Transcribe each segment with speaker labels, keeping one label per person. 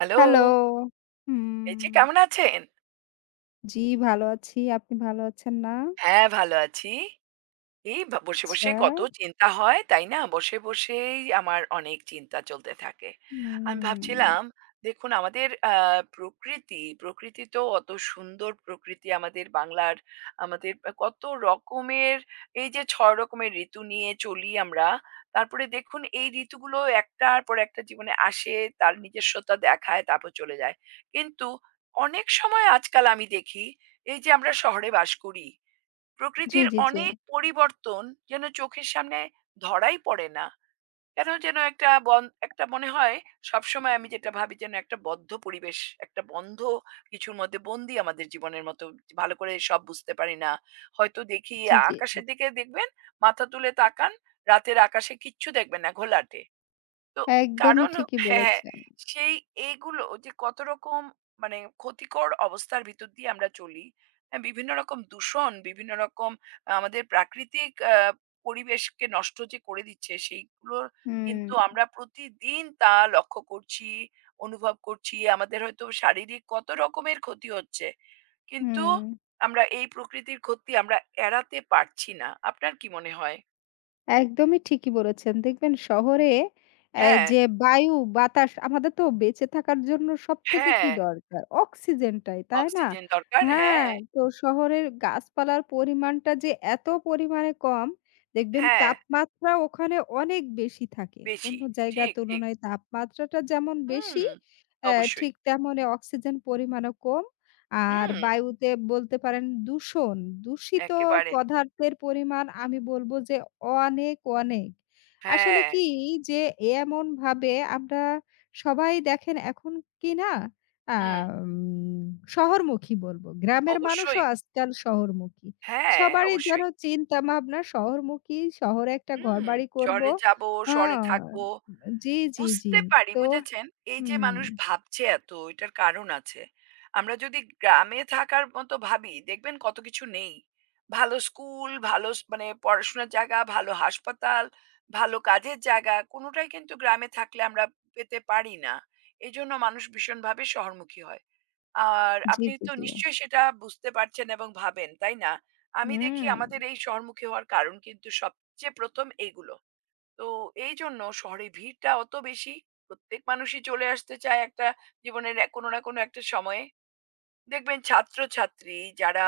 Speaker 1: Hello!
Speaker 2: Hello.
Speaker 1: এই যে
Speaker 2: হুম,
Speaker 1: কেমন আছেন?
Speaker 2: জি ভালো আছি। আপনি ভালো আছেন না?
Speaker 1: হ্যাঁ, ভালো আছি। এই বা বসে,
Speaker 2: আচ্ছা।
Speaker 1: বসে কত চিন্তা হয়, তাই না? বসেই আমার অনেক চিন্তা চলতে থাকে। আমি
Speaker 2: হুম।
Speaker 1: ভাবছিলাম, দেখুন আমাদের প্রকৃতি তো অত সুন্দর প্রকৃতি আমাদের বাংলার, আমাদের কত রকমের এই যে ৬ রকমের ঋতু নিয়ে চলি আমরা, তারপরে দেখুন এই ঋতুগুলো একটার পর একটা জীবনে আসে, তার নিজস্বতা দেখায়, তারপর চলে যায়। কিন্তু অনেক সময় আজকাল আমি দেখি, এই যে আমরা শহরে বাস করি
Speaker 2: জি,
Speaker 1: প্রকৃতির
Speaker 2: জি, জি।
Speaker 1: অনেক পরিবর্তন যেন চোখের সামনে ধরাই পড়ে না। কেন যেন একটা মনে হয় সবসময় আমি যেটা ভাবি যেন একটা বদ্ধ পরিবেশ, একটা বন্ধ কিছুর মধ্যে বন্দী আমাদের জীবনের মতো। ভালো করে সব বুঝতে পারি না। হয়তো দেখি
Speaker 2: জি, জি।
Speaker 1: আকাশের দিকে দেখবেন, মাথা তুলে তাকান, রাতের আকাশে কিচ্ছু দেখবেন না, ঘোলাটে। তো
Speaker 2: একদমই
Speaker 1: কারণ
Speaker 2: ঠিকই
Speaker 1: হ্যাঁ, হ্যাঁ,
Speaker 2: বলেছেন।
Speaker 1: সেই এইগুলো যে কত রকম মানে ক্ষতিকর অবস্থার ভিতর দিয়ে আমরা চলি। হ্যাঁ, বিভিন্ন রকম দূষণ, বিভিন্ন রকম আমাদের প্রাকৃতিক পরিবেশকে নষ্ট যে করে দিচ্ছে, সেইগুলোর
Speaker 2: হুম,
Speaker 1: কিন্তু আমরা প্রতিদিন তা লক্ষ্য করছি, অনুভব করছি। আমাদের হয়তো শারীরিক কত রকমের ক্ষতি হচ্ছে। কিন্তু
Speaker 2: হুম।
Speaker 1: আমরা এই প্রকৃতির ক্ষতি এড়াতে পারছি না। আপনার কি মনে হয়?
Speaker 2: একদমই ঠিকই বলেছেন। দেখবেন শহরে
Speaker 1: হ্যাঁ,
Speaker 2: যে বায়ু, বাতাস আমাদের তো বেঁচে থাকার জন্য সবথেকে
Speaker 1: হ্যাঁ,
Speaker 2: কি দরকার? অক্সিজেনটাই, তাই না?
Speaker 1: অক্সিজেন দরকার।
Speaker 2: হ্যাঁ,
Speaker 1: হ্যাঁ,
Speaker 2: তো শহরের গাছপালার পরিমাণটা যে এত পরিমাণে কম, দেখবেন
Speaker 1: হ্যাঁ।
Speaker 2: তাপমাত্রা ওখানে অনেক বেশি থাকে।
Speaker 1: বেশি।
Speaker 2: অন্য জায়গার
Speaker 1: ঠিক, ঠিক।
Speaker 2: তুলনায় তাপমাত্রাটা যেমন
Speaker 1: হুম,
Speaker 2: বেশি,
Speaker 1: অবশ্যই।
Speaker 2: ঠিক তেমনি অক্সিজেন পরিমাণও কম। আর
Speaker 1: হুম।
Speaker 2: বায়ুতে বলতে পারেন দূষণ, দূষিত
Speaker 1: একেবারে।
Speaker 2: পদার্থের পরিমাণ আমি বলব যে অনেক, অনেক। আসলে
Speaker 1: হ্যাঁ,
Speaker 2: কি যে এমনভাবে আমরা সবাই দেখেন এখন কি না
Speaker 1: হুম।
Speaker 2: আম শহরমুখী বলব। গ্রামের মানুষও
Speaker 1: অবশ্যই।
Speaker 2: আজকাল শহরমুখী।
Speaker 1: হ্যাঁ,
Speaker 2: সবারই যেন
Speaker 1: অবশ্যই।
Speaker 2: চিন্তা ভাবনা শহরমুখী, শহরে একটা
Speaker 1: হুম।
Speaker 2: ঘরবাড়ি করব।
Speaker 1: শহরে যাবো,
Speaker 2: আ
Speaker 1: শহরে থাকবো।
Speaker 2: জি, জি, জি।
Speaker 1: বুঝতে পারি,
Speaker 2: তো
Speaker 1: বুঝেছেন? এই যে
Speaker 2: হুম।
Speaker 1: মানুষ ভাবছে এত, এটার কারণ আছে। আমরা যদি গ্রামে থাকার মতো ভাবি, দেখবেন কত কিছু নেই। ভালো স্কুল, ভালো স মানে পড়াশোনার জায়গা, ভালো হাসপাতাল, ভালো কাজের জায়গা, কোনোটাই কিন্তু গ্রামে থাকলে আমরা পেতে পারি না। এজন্য মানুষ ভীষণভাবে শহরমুখী হয়। আর
Speaker 2: জি,
Speaker 1: আপনি
Speaker 2: জি,
Speaker 1: তো
Speaker 2: জি।
Speaker 1: নিশ্চয়ই সেটা বুঝতে পারছেন এবং ভাবেন, তাই না? আমি দেখি
Speaker 2: হুম।
Speaker 1: আমাদের এই শহরমুখী হওয়ার কারণ কিন্তু সবচেয়ে ১ম এগুলো। তো এইজন্য শহরে ভিড়টা অত বেশি, প্রত্যেক মানুষই চলে আসতে চায় একটা জীবনের কোনো না কোনো একটা সময়ে। দেখবেন ছাত্রছাত্রী যারা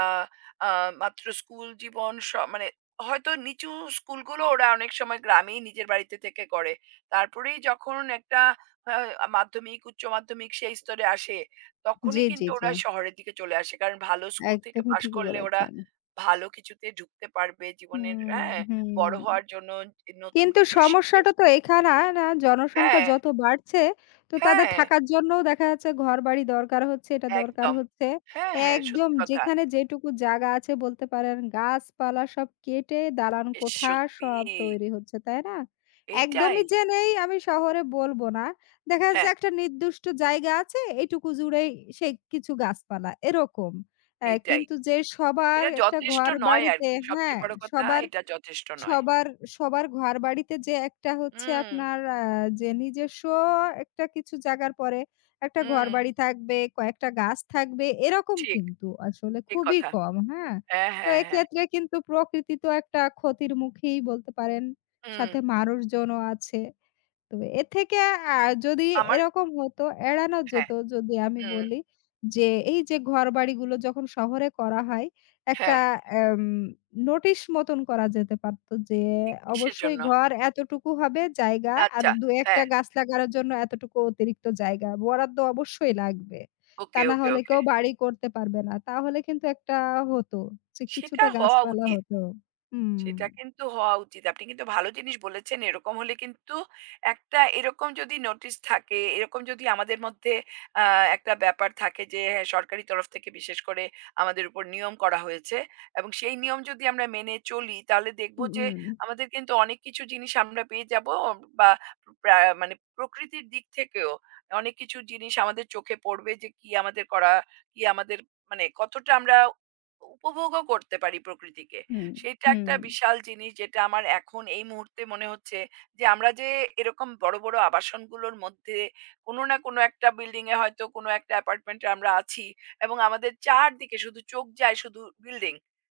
Speaker 1: আ মাত্র স্কুল জীবন মানে হয়তো নিচু স্কুলগুলো ওরা অনেক সময় গ্রামেই নিজের বাড়িতে থেকে করে। তারপরেই যখন একটা আ মাধ্যমিক, উচ্চ মাধ্যমিক সেই স্তরে আসে,
Speaker 2: জি,
Speaker 1: তখনই
Speaker 2: জি,
Speaker 1: কিন্তু
Speaker 2: জি।
Speaker 1: ওরা শহরের দিকে চলে আসে। কারণ ভালো স্কুল থেকে
Speaker 2: একদমই
Speaker 1: পাশ
Speaker 2: ঠিকই
Speaker 1: করলে ওরা
Speaker 2: বলেছেন।
Speaker 1: ভালো কিছুতে ঢুকতে পারবে জীবনের
Speaker 2: হুম,
Speaker 1: হ্যাঁ,
Speaker 2: হুম।
Speaker 1: বড় হওয়ার জন্য নতুন
Speaker 2: কিন্তু
Speaker 1: কিছু শিখবে।
Speaker 2: সমস্যাটা তো এখানা না জনসংখ্যা
Speaker 1: হ্যাঁ,
Speaker 2: যত বাড়ছে, তো তাদের
Speaker 1: হ্যাঁ,
Speaker 2: থাকার জন্যও দেখা যাচ্ছে ঘরবাড়ি দরকার হচ্ছে, এটা দরকার
Speaker 1: একদম।
Speaker 2: হচ্ছে।
Speaker 1: হ্যাঁ, হ্যাঁ,
Speaker 2: একদম
Speaker 1: সত্যি কথা।
Speaker 2: যেখানে যেটুকু জায়গা আছে বলতে পারেন গাছপালা সব কেটে দালান
Speaker 1: এ
Speaker 2: কোঠা
Speaker 1: সত্যি
Speaker 2: সব তৈরি হচ্ছে, তাই না?
Speaker 1: এইটাই।
Speaker 2: একদমই যে নেই আমি শহরে বলব না। দেখা যাচ্ছে
Speaker 1: হ্যাঁ।
Speaker 2: একটা নির্দিষ্ট জায়গা আছে, এইটুকু জুড়েই সেই কিছু গাছপালা এরকম।
Speaker 1: এটাই।
Speaker 2: কিন্তু যে সবার
Speaker 1: এটা
Speaker 2: একটা
Speaker 1: যথেষ্ট নয়
Speaker 2: ঘরবাড়িতে
Speaker 1: আরকি।
Speaker 2: হ্যাঁ,
Speaker 1: সবচেয়ে বড় কথা
Speaker 2: সবার
Speaker 1: এটা যথেষ্ট নয়।
Speaker 2: সবার, সবার ঘরবাড়িতে যে একটা হচ্ছে
Speaker 1: হুম,
Speaker 2: আপনার যে নিজস্ব একটা কিছু জায়গার পরে একটা
Speaker 1: হুম।
Speaker 2: ঘরবাড়ি থাকবে, কয়েকটা গাছ থাকবে এরকম
Speaker 1: ঠিক,
Speaker 2: কিন্তু আসলে
Speaker 1: ঠিক
Speaker 2: খুবই
Speaker 1: কথা।
Speaker 2: কম, হ্যাঁ?
Speaker 1: হ্যাঁ,
Speaker 2: তো
Speaker 1: হ্যাঁ, হ্যাঁ।
Speaker 2: এক্ষেত্রে কিন্তু প্রকৃতি তো একটা ক্ষতির মুখেই বলতে পারেন।
Speaker 1: হুম।
Speaker 2: সাথে মানুষজনও আছে। তবে এর থেকে আ যদি
Speaker 1: আমার
Speaker 2: এরকম হতো এড়ানো
Speaker 1: হ্যাঁ,
Speaker 2: যেত যদি আমি
Speaker 1: হুম,
Speaker 2: বলি যে এই যে ঘরবাড়িগুলো যখন শহরে করা হয় একটা
Speaker 1: হ্যাঁ।
Speaker 2: এম নোটিশ মতন করা যেতে পারত যে
Speaker 1: এ কিসের
Speaker 2: অবশ্যই
Speaker 1: জন্য?
Speaker 2: ঘর এতটুকু হবে জায়গা আর
Speaker 1: আচ্ছা,
Speaker 2: ২-১
Speaker 1: হ্যাঁ।
Speaker 2: টা গাছ লাগানোর জন্য এতটুকু অতিরিক্ত জায়গা বরাদ্দ অবশ্যই লাগবে। তা
Speaker 1: ওকে,
Speaker 2: না
Speaker 1: ওকে,
Speaker 2: হলে
Speaker 1: ওকে।
Speaker 2: কেউ বাড়ি করতে পারবে না। তাহলে কিন্তু একটা হতো যে
Speaker 1: সেটা
Speaker 2: কিছুটা
Speaker 1: হওয়া
Speaker 2: গাছপালা
Speaker 1: উচিত।
Speaker 2: হতো। হুম।
Speaker 1: সেটা কিন্তু হওয়া উচিত। আপনি কিন্তু ভালো জিনিস বলেছেন। এরকম হলে কিন্তু একটা এরকম যদি নোটিশ থাকে, এরকম যদি আমাদের মধ্যে আ একটা ব্যাপার থাকে যে হ্যাঁ, সরকারি তরফ থেকে বিশেষ করে আমাদের উপর নিয়ম করা হয়েছে এবং সেই নিয়ম যদি আমরা মেনে চলি তাহলে দেখব
Speaker 2: হুম,
Speaker 1: যে
Speaker 2: হুম,
Speaker 1: আমাদের কিন্তু অনেক কিছু জিনিস আমরা পেয়ে যাব বা প্রা মানে প্রকৃতির দিক থেকেও অনেক কিছু জিনিস আমাদের চোখে পড়বে যে কি আমাদের করা, কি আমাদের মানে কতটা আমরা উপভোগও করতে পারি প্রকৃতিকে।
Speaker 2: হুম,
Speaker 1: সেইটা
Speaker 2: হুম,
Speaker 1: একটা বিশাল জিনিস যেটা আমার এখন এই মুহূর্তে মনে হচ্ছে যে আমরা যে এরকম বড় বড় আবাসনগুলোর মধ্যে কোনো না কোনো একটা বিল্ডিং এ হয়তো কোনো একটা অ্যাপার্টমেন্টে আমরা আছি এবং আমাদের চারদিকে শুধু চোখ যায় শুধু বিল্ডিং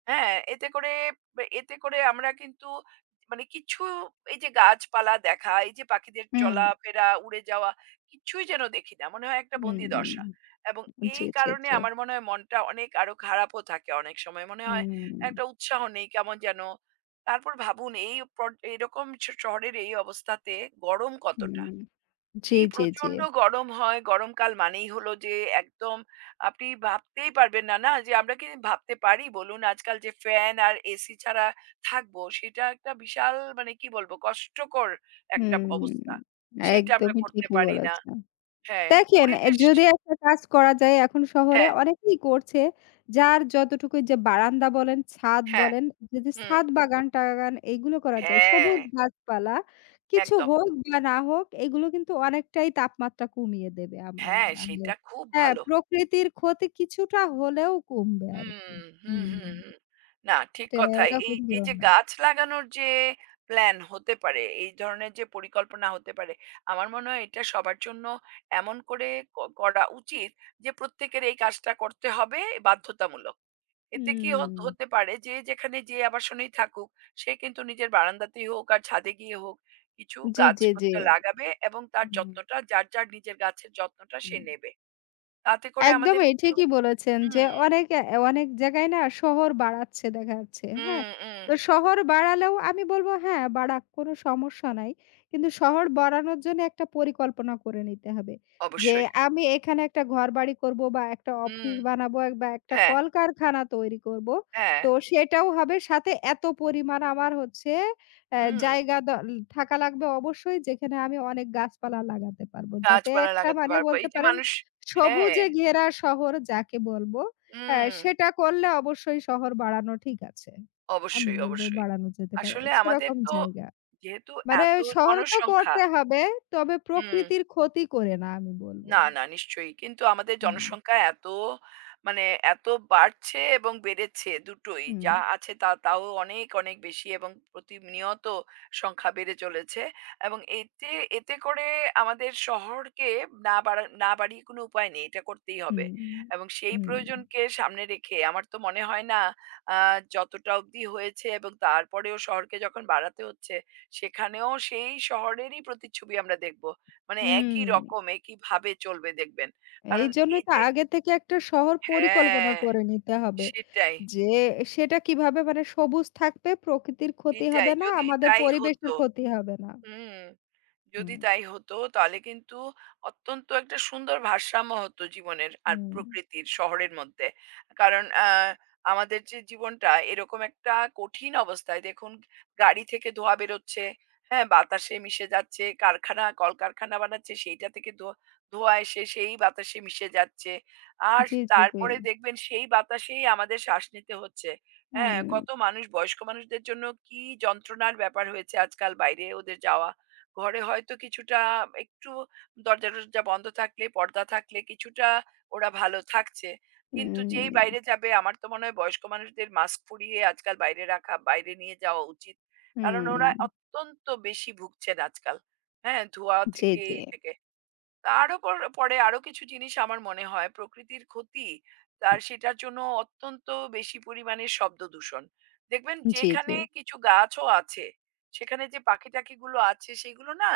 Speaker 1: হ্যাঁ এতে করে আমরা কিন্তু মানে কিছু এই যে গাছপালা দেখা এই যে পাখিদের চলাফেরা উড়ে যাওয়া কিছুই যেন দেখি না মনে হয় একটা
Speaker 2: হুম,
Speaker 1: বন্দি
Speaker 2: হুম।
Speaker 1: দশা এবং
Speaker 2: জি,
Speaker 1: এই
Speaker 2: জি,
Speaker 1: কারণে
Speaker 2: জি।
Speaker 1: আমার মনে হয় মনটা অনেক আরো খারাপও থাকে অনেক সময় মনে হয়
Speaker 2: হুম,
Speaker 1: একটা উৎসাহ নেই কেমন যেন। তারপর ভাবুন এই পট এরকম শহরের এই অবস্থাতে গরম কতটা?
Speaker 2: হুম। জি,
Speaker 1: কি
Speaker 2: জি, জি।
Speaker 1: প্রচন্ড গরম হয়। গরমকাল মানেই হলো যে একদম আপনি ভাবতেই পারবেন না, না? যে আমরা কি ভাবতে পারি বলুন? আজকাল যে ফ্যান আর এসি ছাড়া থাকবো সেটা একটা বিশাল মানে কি বলবো? কষ্টকর একটা
Speaker 2: হুম।
Speaker 1: অবস্থা। সেটা আমরা
Speaker 2: একদমই
Speaker 1: করতে
Speaker 2: ঠিকই
Speaker 1: পারি না।
Speaker 2: বলেছেন।
Speaker 1: হ্যাঁ,
Speaker 2: দেখেন এ
Speaker 1: পরিবেশ
Speaker 2: যদি একটা কাজ করা যায় এখন শহরে
Speaker 1: হ্যাঁ,
Speaker 2: অনেকেই করছে। যার যতটুকু যে বারান্দা বলেন, ছাদ
Speaker 1: হ্যাঁ,
Speaker 2: বলেন, যদি
Speaker 1: হুম,
Speaker 2: ছাদ বাগান-টাগান এইগুলো করা যায়,
Speaker 1: হ্যাঁ,
Speaker 2: সবুজ গাছপালা কিছু
Speaker 1: একদম।
Speaker 2: হোক বা না হোক এগুলো কিন্তু অনেকটাই তাপমাত্রা কমিয়ে দেবে আমার
Speaker 1: হ্যাঁ,
Speaker 2: মনে হয়।
Speaker 1: সেটা খুব
Speaker 2: হ্যাঁ,
Speaker 1: ভালো।
Speaker 2: প্রকৃতির ক্ষতি কিছুটা হলেও কমবে
Speaker 1: হুম,
Speaker 2: আরকি।
Speaker 1: হুম,
Speaker 2: হুম।
Speaker 1: হুম, হুম। না ঠিক
Speaker 2: এটা
Speaker 1: কথা। এই,
Speaker 2: এরকম
Speaker 1: এই যে
Speaker 2: ধরনের।
Speaker 1: গাছ লাগানোর যে প্ল্যান হতে পারে, এই ধরনের যে পরিকল্পনা হতে পারে, আমার মনে হয় এটা সবার জন্য এমন করে করা উচিত যে প্রত্যেকের এই কাজটা করতে হবে বাধ্যতামূলক। এতে কি হত
Speaker 2: হুম।
Speaker 1: হতে পারে যে যেখানে যে আবাসনেই থাকুক, সে কিন্তু নিজের বারান্দাতেই হোক আর ছাদে গিয়ে হোক, কিছু
Speaker 2: জি, জি, জি।
Speaker 1: গাছপত্র লাগাবে এবং তার
Speaker 2: হুম,
Speaker 1: যত্নটা যার নিজের গাছের যত্নটা সে
Speaker 2: হুম।
Speaker 1: নেবে। তাতে করে আমাদের
Speaker 2: একদমই
Speaker 1: একটু
Speaker 2: ঠিকই বলেছেন যে
Speaker 1: হুম,
Speaker 2: অনেক অনেক জায়গায় না শহর বাড়াচ্ছে দেখা যাচ্ছে, হ্যাঁ?
Speaker 1: হুম, হুম।
Speaker 2: তো শহর বাড়ালেও আমি বলব হ্যাঁ, বাড়াক কোনো সমস্যা নাই। কিন্তু শহর বাড়ানোর জন্য একটা পরিকল্পনা করে নিতে হবে। যে
Speaker 1: অবশ্যই।
Speaker 2: আমি এখানে একটা ঘরবাড়ি করব বা একটা অফিস
Speaker 1: হুম,
Speaker 2: বানাবো বা একটা
Speaker 1: হ্যাঁ,
Speaker 2: কলকারখানা তৈরি করব।
Speaker 1: হ্যাঁ,
Speaker 2: তো সেটাও হবে সাথে এত পরিমাণ আমার হচ্ছে
Speaker 1: হুম,
Speaker 2: জায়গা দ থাকা লাগবে অবশ্যই যেখানে আমি অনেক গাছপালা লাগাতে পারব। যাতে
Speaker 1: গাছপালা
Speaker 2: একটা
Speaker 1: লাগাতে
Speaker 2: মানে
Speaker 1: পারবো।
Speaker 2: বলতে
Speaker 1: এই যে
Speaker 2: পারেন
Speaker 1: মানুষ হ্যাঁ,
Speaker 2: সবুজে ঘেরা শহর যাকে বলব,
Speaker 1: হুম,
Speaker 2: সেটা করলে অবশ্যই শহর বাড়ানো ঠিক আছে। আমি
Speaker 1: অবশ্যই,
Speaker 2: বলব
Speaker 1: অবশ্যই।
Speaker 2: বাড়ানো যেতে পারে।
Speaker 1: আসলে আমাদের
Speaker 2: সেরকম
Speaker 1: তো
Speaker 2: জায়গা।
Speaker 1: যেহেতু
Speaker 2: মানে
Speaker 1: এত
Speaker 2: শহর তো
Speaker 1: জনসংখ্যা
Speaker 2: করতে হবে, তবে
Speaker 1: হুম।
Speaker 2: প্রকৃতির ক্ষতি করে না আমি বলব।
Speaker 1: না, না নিশ্চয়ই। কিন্তু আমাদের
Speaker 2: হুম,
Speaker 1: জনসংখ্যা এত মানে এত বাড়ছে এবং বেড়েছে দুটোই।
Speaker 2: হুম,
Speaker 1: যা আছে তা তাও অনেক বেশি এবং প্রতিনিয়ত সংখ্যা বেড়ে চলেছে। এবং এতে এতে করে আমাদের শহরকে না বাড়িয়ে কোনো উপায় নেই। এটা করতেই হবে।
Speaker 2: হুম,
Speaker 1: এবং সেই
Speaker 2: হুম,
Speaker 1: প্রয়োজনকে সামনে রেখে আমার তো মনে হয় না আ যতটা অবধি হয়েছে এবং তারপরেও শহরকে যখন বাড়াতে হচ্ছে, সেখানেও সেই শহরেরই প্রতিচ্ছবি আমরা দেখব। মানে
Speaker 2: হুম।
Speaker 1: একই রকম একইভাবে চলবে দেখবেন। কারণ
Speaker 2: এইজন্যই
Speaker 1: এই
Speaker 2: তো
Speaker 1: যে
Speaker 2: আগে থেকে একটা শহর পরিকল্পনা
Speaker 1: হ্যাঁ,
Speaker 2: করে নিতে হবে।
Speaker 1: সেটাই,
Speaker 2: যে সেটা কিভাবে মানে সবুজ থাকবে, প্রকৃতির ক্ষতি
Speaker 1: এটাই।
Speaker 2: হবে না,
Speaker 1: যদি
Speaker 2: আমাদের
Speaker 1: তাই
Speaker 2: পরিবেশের
Speaker 1: হতো।
Speaker 2: ক্ষতি হবে না।
Speaker 1: হুম।
Speaker 2: হুম,
Speaker 1: যদি তাই হতো তাহলে কিন্তু অত্যন্ত একটা সুন্দর ভারসাম্য হতো জীবনের আর
Speaker 2: হুম।
Speaker 1: প্রকৃতির শহরের মধ্যে। কারণ আমাদের যে জীবনটা এরকম একটা কঠিন অবস্থায় দেখুন গাড়ি থেকে ধোঁয়া বেরোচ্ছে, হ্যাঁ? বাতাসে মিশে যাচ্ছে, কারখানা কলকারখানা বানাচ্ছে সেইটা থেকে ধোঁয়া এসে সেই বাতাসে মিশে যাচ্ছে। আর
Speaker 2: জি, জি, জি।
Speaker 1: তারপরে দেখবেন সেই বাতাসেই আমাদের শ্বাস নিতে হচ্ছে। হ্যাঁ?
Speaker 2: হুম,
Speaker 1: কত মানুষ বয়স্ক মানুষদের জন্য কি যন্ত্রণার ব্যাপার হয়েছে আজকাল বাইরে ওদের যাওয়া। ঘরে হয়তো কিছুটা একটু দরজা-টরজা বন্ধ থাকলে, পর্দা থাকলে কিছুটা ওরা ভালো থাকছে। কিন্তু
Speaker 2: হুম,
Speaker 1: যেই বাইরে যাবে আমার তো মনে হয় বয়স্ক মানুষদের মাস্ক পরিয়ে আজকাল বাইরে রাখা, বাইরে নিয়ে যাওয়া উচিত। কারণ ওরা
Speaker 2: হুম।
Speaker 1: অত্যন্ত বেশি ভুগছেন আজকাল। হ্যাঁ? ধোঁয়া
Speaker 2: জি,
Speaker 1: থেকে
Speaker 2: জি।
Speaker 1: এই থেকে। তার উপর পরে আরো কিছু জিনিস আমার মনে হয় প্রকৃতির ক্ষতি তার সেটার জন্য অত্যন্ত বেশি পরিমাণে শব্দ দূষণ দেখবেন
Speaker 2: জি, জি।
Speaker 1: যেখানে কিছু গাছও আছে সেখানে যে পাখি টাকি গুলো আছে সেগুলো না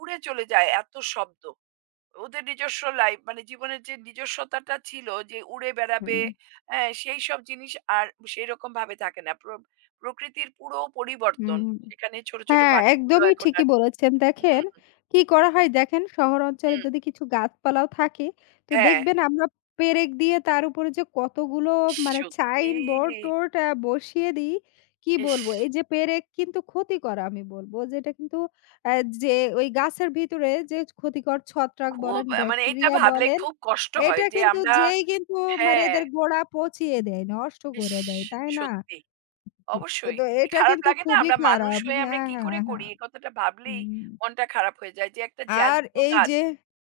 Speaker 1: উড়ে চলে যায় এত শব্দ ওদের নিজস্ব লাইফ মানে জীবনের যে নিজস্বতাটা ছিল যে উড়ে
Speaker 2: হুম,
Speaker 1: বেড়াবে হ্যাঁ সেই সব জিনিস আর সেই রকম ভাবে থাকে না প্রকৃতির পুরো পরিবর্তন
Speaker 2: হুম।
Speaker 1: সেখানে ছোট ছোট
Speaker 2: হ্যাঁ,
Speaker 1: পাখিগুলো
Speaker 2: একদমই
Speaker 1: এখন
Speaker 2: ঠিকই
Speaker 1: আর
Speaker 2: বলেছেন। দেখেন,
Speaker 1: হম
Speaker 2: কি করা হয় দেখেন শহর অঞ্চলে
Speaker 1: হম
Speaker 2: যদি কিছু গাছপালাও থাকে, তো
Speaker 1: হ্যাঁ
Speaker 2: দেখবেন আমরা পেরেক দিয়ে তার উপরে যে কতগুলো মানে সাইন
Speaker 1: সত্যি
Speaker 2: বোর্ড-টোর্ড বসিয়ে দিই, কি
Speaker 1: ইস!
Speaker 2: বলবো? এই যে পেরেক কিন্তু ক্ষতিকর আমি বলবো যে এটা কিন্তু আ যে ওই গাছের ভিতরে যে ক্ষতিকর ছত্রাক
Speaker 1: খুব
Speaker 2: বলেন,
Speaker 1: মানে এটা
Speaker 2: ব্যাকটেরিয়া
Speaker 1: ভাবলে
Speaker 2: বলেন,
Speaker 1: খুব কষ্ট হয়
Speaker 2: এটা
Speaker 1: যে
Speaker 2: কিন্তু
Speaker 1: আমরা
Speaker 2: যেই কিন্তু মানে
Speaker 1: হ্যাঁ,
Speaker 2: এদের গোড়া পচিয়ে দেয়, নষ্ট
Speaker 1: ইস!
Speaker 2: করে দেয়, তাই না?
Speaker 1: সত্যি। অবশ্যই।
Speaker 2: তো
Speaker 1: কি
Speaker 2: এটা
Speaker 1: খারাপ
Speaker 2: কিন্তু
Speaker 1: লাগে না?
Speaker 2: খুবই
Speaker 1: আমরা মানুষ
Speaker 2: খারাপ।
Speaker 1: হয়ে আমরা
Speaker 2: হ্যাঁ,
Speaker 1: কি করে
Speaker 2: হ্যাঁ, হ্যাঁ।
Speaker 1: করি? এ কথাটা ভাবলেই
Speaker 2: হুম,
Speaker 1: মনটা খারাপ হয়ে যায় যে একটা
Speaker 2: আর
Speaker 1: জ্যান্ত
Speaker 2: এই
Speaker 1: গাছ
Speaker 2: যে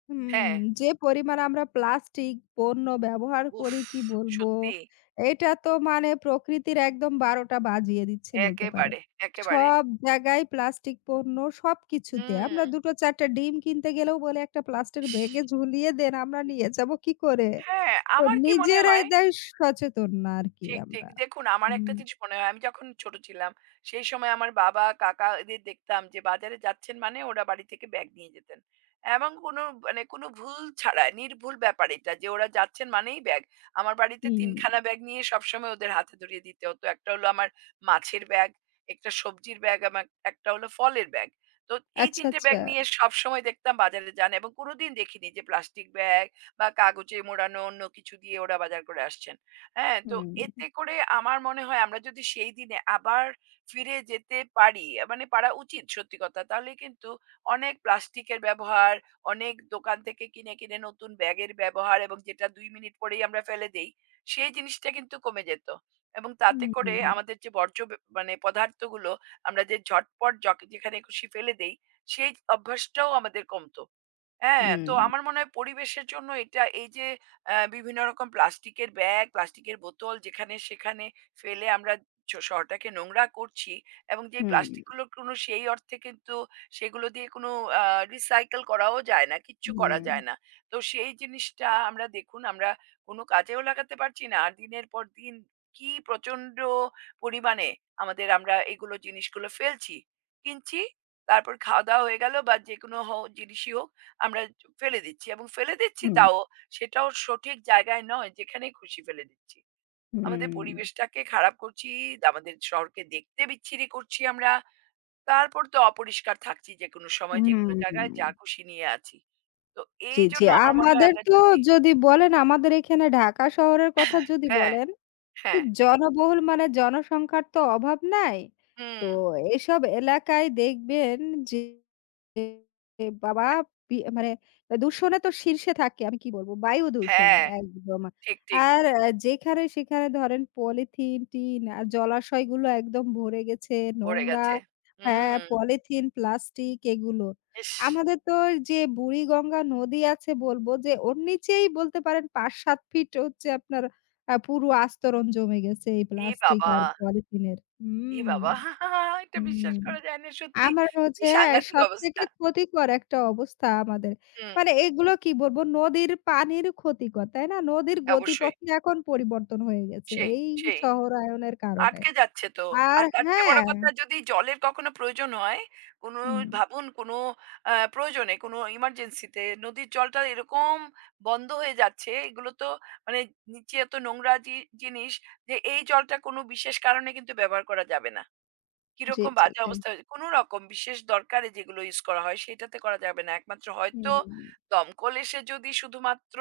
Speaker 2: হুম,
Speaker 1: হ্যাঁ,
Speaker 2: যে পরিমাণ আমরা প্লাস্টিক পণ্য ব্যবহার
Speaker 1: উফ!
Speaker 2: করি কি বলবো?
Speaker 1: সত্যি।
Speaker 2: এটা তো মানে প্রকৃতির একদম ১২টা বাজিয়ে দিচ্ছে বলতে পারেন।
Speaker 1: একেবারে, একেবারে।
Speaker 2: সব জায়গায় প্লাস্টিক পণ্য সবকিছুতে।
Speaker 1: হুম,
Speaker 2: আমরা ২ টো ৪ টা ডিম কিনতে গেলেও বলে একটা প্লাস্টের
Speaker 1: ইস!
Speaker 2: ব্যাগে ঝুলিয়ে দেন আমরা
Speaker 1: ঠিক।
Speaker 2: নিয়ে যাবো কি করে?
Speaker 1: হ্যাঁ,
Speaker 2: তো
Speaker 1: আমার কি মনে
Speaker 2: নিজেরাই
Speaker 1: হয়
Speaker 2: দেয় সচেতন না আরকি
Speaker 1: ঠিক, ঠিক।
Speaker 2: আমরা।
Speaker 1: দেখুন আমার
Speaker 2: হুম।
Speaker 1: একটা জিনিস মনে হয় আমি যখন ছোট ছিলাম, সেই সময় আমার বাবা, কাকা এদের দেখতাম যে বাজারে যাচ্ছেন মানে ওরা বাড়ি থেকে ব্যাগ নিয়ে যেতেন। এবং কোনো মানে কোনো ভুল ছাড়া নির্ভুল ব্যাপার এটা যে ওরা যাচ্ছেন মানেই ব্যাগ। আমার বাড়িতে ৩
Speaker 2: হুম।
Speaker 1: খানা ব্যাগ নিয়ে সবসময় ওদের হাতে ধরিয়ে দিতে হতো। একটা হলো আমার মাছের ব্যাগ, একটা সবজির ব্যাগ, আমার একটা হলো ফলের ব্যাগ। তো এই
Speaker 2: আচ্ছা,
Speaker 1: ৩ টে
Speaker 2: আচ্ছা।
Speaker 1: ব্যাগ নিয়ে সবসময় দেখতাম বাজারে যান এবং কোনোদিন দেখিনি যে প্লাস্টিক ব্যাগ বা কাগজে মোড়ানো অন্য কিছু দিয়ে ওরা বাজার করে আসছেন। হ্যাঁ, তো
Speaker 2: হুম,
Speaker 1: এতে করে আমার মনে হয় আমরা যদি সেই দিনে আবার ফিরে যেতে পারি, মানে পারা উচিত সত্যি কথা। তাহলে কিন্তু অনেক প্লাস্টিকের ব্যবহার, অনেক দোকান থেকে কিনে নতুন ব্যাগের ব্যবহার এবং যেটা ২ মিনিট পরেই আমরা ফেলে দেই, সেই জিনিসটা কিন্তু কমে যেত। এবং
Speaker 2: হুম,
Speaker 1: তাতে করে
Speaker 2: হুম,
Speaker 1: আমাদের যে বর্জ্য ব মানে পদার্থগুলো আমরা যে ঝটপট যেখানে খুশি ফেলে দেই, সেই অভ্যাসটাও আমাদের কমতো। হ্যাঁ,
Speaker 2: হুম,
Speaker 1: তো আমার মনে হয় পরিবেশের জন্য এটা এই যে বিভিন্ন রকম প্লাস্টিকের ব্যাগ, প্লাস্টিকের বোতল যেখানে সেখানে ফেলে আমরা শহরটাকে নোংরা করছি এবং যে
Speaker 2: হুম,
Speaker 1: প্লাস্টিকগুলোর কোনো সেই অর্থে কিন্তু সেগুলো দিয়ে কোনো আ রিসাইকেল করাও যায় না, কিচ্ছু করা
Speaker 2: হুম।
Speaker 1: যায় না। তো সেই জিনিসটা আমরা দেখুন আমরা কোনো কাজেও লাগাতে পারছি না। আর দিনের পর দিন কি প্রচন্ড পরিমাণে আমরা এগুলো জিনিসগুলো ফেলছি। কিনছি, তারপর খাওয়া-দাওয়া হয়ে গেল বা যেকোনো জিনিসই হোক আমরা ফেলে দিচ্ছি এবং ফেলে দিচ্ছি
Speaker 2: হুম,
Speaker 1: তাও সেটাও সঠিক জায়গায় নয় যেখানে খুশি ফেলে দিচ্ছি। আমাদের
Speaker 2: হুম,
Speaker 1: পরিবেশটাকে খারাপ করছি, আমাদের শহরকে দেখতে বিচ্ছিরি করছি আমরা। তারপর তো অপরিষ্কার থাকছি যেকোনো সময়,
Speaker 2: হুম।
Speaker 1: যেকোনো জায়গায় যা খুশি নিয়ে আছি। তো
Speaker 2: জি, জি।
Speaker 1: এইজন্য আমার মনে হয়
Speaker 2: আমাদের
Speaker 1: আমরা
Speaker 2: তো
Speaker 1: যদি
Speaker 2: যদি বলেন আমাদের এখানে ঢাকা শহরের কথা যদি
Speaker 1: হ্যাঁ,
Speaker 2: বলেন, তো
Speaker 1: হ্যাঁ,
Speaker 2: জনবহুল মানে জনসংখ্যার তো অভাব নাই। তো
Speaker 1: হুম,
Speaker 2: এসব এলাকায় দেখবেন যে এ বাবা! মানে দূষণে তো শীর্ষে থাকে। আমি কি বলব? বায়ু দূষণে
Speaker 1: হ্যাঁ,
Speaker 2: একদম।
Speaker 1: ঠিক, ঠিক
Speaker 2: আর যেখানে সেখানে ধরেন পলিথিন, টিন আর জলাশয়গুলো একদম ভরে গেছে
Speaker 1: ভরে
Speaker 2: নোংরা।
Speaker 1: গেছে।
Speaker 2: হ্যাঁ,
Speaker 1: হুম,
Speaker 2: পলিথিন, প্লাস্টিক এগুলো।
Speaker 1: ইস!
Speaker 2: আমাদের তো ওই যে বুড়িগঙ্গা নদী আছে বলব যে ওর নিচেই বলতে পারেন ৫-৭ ফিট হচ্ছে আপনার পুরো আস্তরণ জমে গেছে এই
Speaker 1: এ
Speaker 2: প্লাস্টিক
Speaker 1: বাবা!
Speaker 2: আর পলিথিনের।
Speaker 1: এ
Speaker 2: হুম,
Speaker 1: বাবা! এটা
Speaker 2: হুম।
Speaker 1: বিশ্বাস করা যায় না সত্যি।
Speaker 2: আমার
Speaker 1: কি
Speaker 2: হচ্ছে হ্যাঁ,
Speaker 1: সাংঘাতিক
Speaker 2: সবথেকে
Speaker 1: অবস্থা!
Speaker 2: ক্ষতিকর একটা অবস্থা আমাদের।
Speaker 1: হুম,
Speaker 2: মানে এগুলো কি বলবো নদীর পানির ক্ষতিকর, তাই না? নদীর
Speaker 1: অবশ্যই।
Speaker 2: গতিপথই এখন পরিবর্তন হয়ে গেছে
Speaker 1: সেই,
Speaker 2: এই
Speaker 1: সেই।
Speaker 2: শহরায়নের কারণে।
Speaker 1: আটকে যাচ্ছে তো।
Speaker 2: আর
Speaker 1: আর তার চেয়ে বড়
Speaker 2: হ্যাঁ,
Speaker 1: কথা যদি জলের কখনো প্রয়োজন হয়, কোনো
Speaker 2: হুম,
Speaker 1: ভাবুন কোনো প্রয়োজনে কোনো এমার্জেন্সি তে নদীর জলটা এরকম বন্ধ হয়ে যাচ্ছে, এগুলো তো মানে নিচে এত নোংরা জিনিস যে এই জলটা কোনো বিশেষ কারণে কিন্তু ব্যবহার করা যাবে না।
Speaker 2: জি,
Speaker 1: কিরকম
Speaker 2: জি,
Speaker 1: বাজে
Speaker 2: জি।
Speaker 1: অবস্থা হয়েছে? কোনো রকম বিশেষ দরকারে যেগুলো ইউজ করা হয় সেটাতে করা যাবে না। একমাত্র হয়তো
Speaker 2: হুম,
Speaker 1: দমকল এসে যদি শুধুমাত্র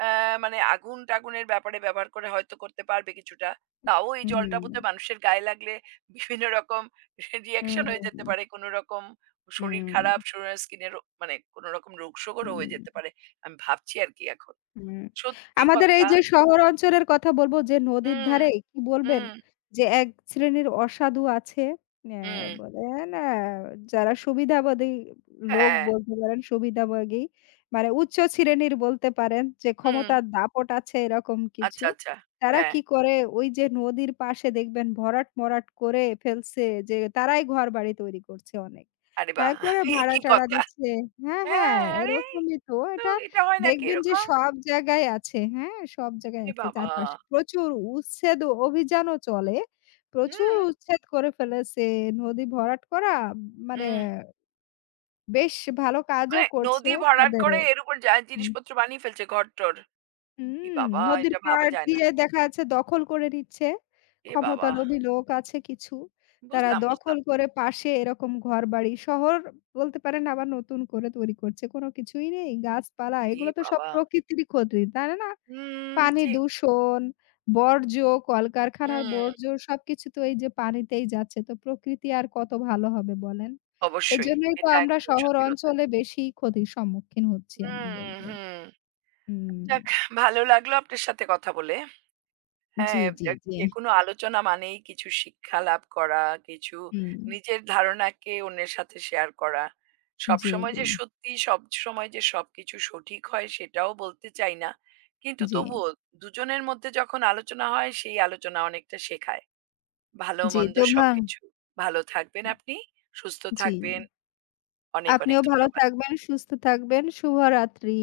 Speaker 1: অ্যা মানে আগুন-টাগুনের ব্যাপারে ব্যবহার করে হয়তো করতে পারবে কিছুটা। তাও এই জলটা
Speaker 2: হুম,
Speaker 1: বোধহয় মানুষের গায়ে লাগলে বিভিন্ন রকম রিঅ্যাকশন হয়ে যেতে
Speaker 2: হুম,
Speaker 1: পারে। কোনো রকম শরীর
Speaker 2: হুম,
Speaker 1: খারাপ, শরীরের স্কিনের মানে কোনো রকম রোগসোগরও হয়ে যেতে
Speaker 2: হুম।
Speaker 1: পারে। আমি ভাবছি আরকি এখন।
Speaker 2: হুম,
Speaker 1: সত্যি
Speaker 2: আমাদের এই
Speaker 1: কথা।
Speaker 2: যে শহর অঞ্চলের কথা বলব যে নদীর
Speaker 1: হুম,
Speaker 2: ধারে কি বলবেন?
Speaker 1: হুম,
Speaker 2: যে এক শ্রেণীর অসাধু আছে। আ
Speaker 1: হুম।
Speaker 2: বলেন যারা সুবিধাবাদী লোক
Speaker 1: হ্যাঁ।
Speaker 2: বলতে পারেন, সুবিধাভোগী। মানে উচ্চ শ্রেণীর বলতে পারেন যে
Speaker 1: হুম।
Speaker 2: ক্ষমতার দাপট আছে এরকম কিছু।
Speaker 1: আচ্ছা, আচ্ছা।
Speaker 2: তারা
Speaker 1: হ্যাঁ।
Speaker 2: কি করে ওই যে নদীর পাশে দেখবেন ভরাট-মরাট করে ফেলছে যে তারাই ঘরবাড়ি তৈরি করছে অনেক।
Speaker 1: আরে
Speaker 2: হ্যাঁ,
Speaker 1: বাহ!
Speaker 2: করে
Speaker 1: এ কি
Speaker 2: ভাড়া-টাড়া
Speaker 1: কথা?
Speaker 2: দিচ্ছে। হ্যাঁ, হ্যাঁ,
Speaker 1: হ্যাঁ, আরে
Speaker 2: এরকমই তো
Speaker 1: তো
Speaker 2: এটা
Speaker 1: এটা হয় নাকি
Speaker 2: দেখবেন যে
Speaker 1: এরকম?
Speaker 2: সব জায়গায় আছে, হ্যাঁ? সব জায়গায়
Speaker 1: এ
Speaker 2: আছে
Speaker 1: বাবা!
Speaker 2: চারপাশে। প্রচুর উচ্ছেদ ও অভিযানও চলে। প্রচুর
Speaker 1: হুম,
Speaker 2: উচ্ছেদ করে ফেলেছে নদী ভরাট করা মানে
Speaker 1: হুম।
Speaker 2: বেশ ভালো কাজও
Speaker 1: মানে
Speaker 2: করছে
Speaker 1: নদী ভরাট
Speaker 2: তাদের
Speaker 1: করে এর উপর যা
Speaker 2: হুম,
Speaker 1: জিনিসপত্র বানিয়ে ফেলছে ঘর-টর। এ
Speaker 2: হুম,
Speaker 1: বাবা!
Speaker 2: নদীর
Speaker 1: এটা ভাবা
Speaker 2: পাড়
Speaker 1: যায় না।
Speaker 2: দিয়ে দেখা যাচ্ছে দখল করে নিচ্ছে।
Speaker 1: এ বাবা!
Speaker 2: ক্ষমতালোভী লোক আছে কিছু। তারা
Speaker 1: বুঝলাম,
Speaker 2: দখল
Speaker 1: বুঝলাম।
Speaker 2: করে পাশে এরকম ঘরবাড়ি শহর বলতে পারেন আবার নতুন করে তৈরি করছে। কোন কিছুই নেই। গাছপালা
Speaker 1: এ
Speaker 2: এগুলো তো সব
Speaker 1: বাবা!
Speaker 2: প্রকৃতিরই ক্ষতি, তাই না?
Speaker 1: হুম,
Speaker 2: পানি
Speaker 1: ঠিক।
Speaker 2: দূষণ, বর্জ্য, কলকারখানার
Speaker 1: হুম।
Speaker 2: বর্জ্য সবকিছু তো এই যে পানিতেই যাচ্ছে। তো প্রকৃতি আর কত ভালো হবে বলেন?
Speaker 1: অবশ্যই।
Speaker 2: এজন্যই তো
Speaker 1: এটা
Speaker 2: আমরা
Speaker 1: একদম
Speaker 2: শহর
Speaker 1: সত্যি কথা।
Speaker 2: অঞ্চলে বেশি ক্ষতির সম্মুখীন হচ্ছি আমি
Speaker 1: হুম,
Speaker 2: বলব।
Speaker 1: হুম।
Speaker 2: হুম,
Speaker 1: যাক ভালো লাগলো আপনার সাথে কথা বলে।
Speaker 2: জি,
Speaker 1: হ্যাঁ,
Speaker 2: জি,
Speaker 1: যে
Speaker 2: জি।
Speaker 1: যেকোনো আলোচনা মানেই কিছু শিক্ষা লাভ করা, কিছু
Speaker 2: হুম,
Speaker 1: নিজের ধারণাকে অন্যের সাথে শেয়ার করা।
Speaker 2: জি,
Speaker 1: সবসময়
Speaker 2: জি,
Speaker 1: যে সত্যি, সবসময় যে সবকিছু সঠিক হয় সেটাও বলতে চাই না। কিন্তু
Speaker 2: জি,
Speaker 1: তবুও দুজনের মধ্যে যখন আলোচনা হয় সেই আলোচনা অনেকটা শেখায়। ভালো
Speaker 2: জি,
Speaker 1: মন্দ
Speaker 2: তো ভা
Speaker 1: সবকিছু। ভালো থাকবেন আপনি, সুস্থ
Speaker 2: জি।
Speaker 1: থাকবেন। অনেক, অনেক
Speaker 2: আপনিও ভালো
Speaker 1: ধন্যবাদ।
Speaker 2: থাকবেন, সুস্থ থাকবেন। শুভরাত্রি।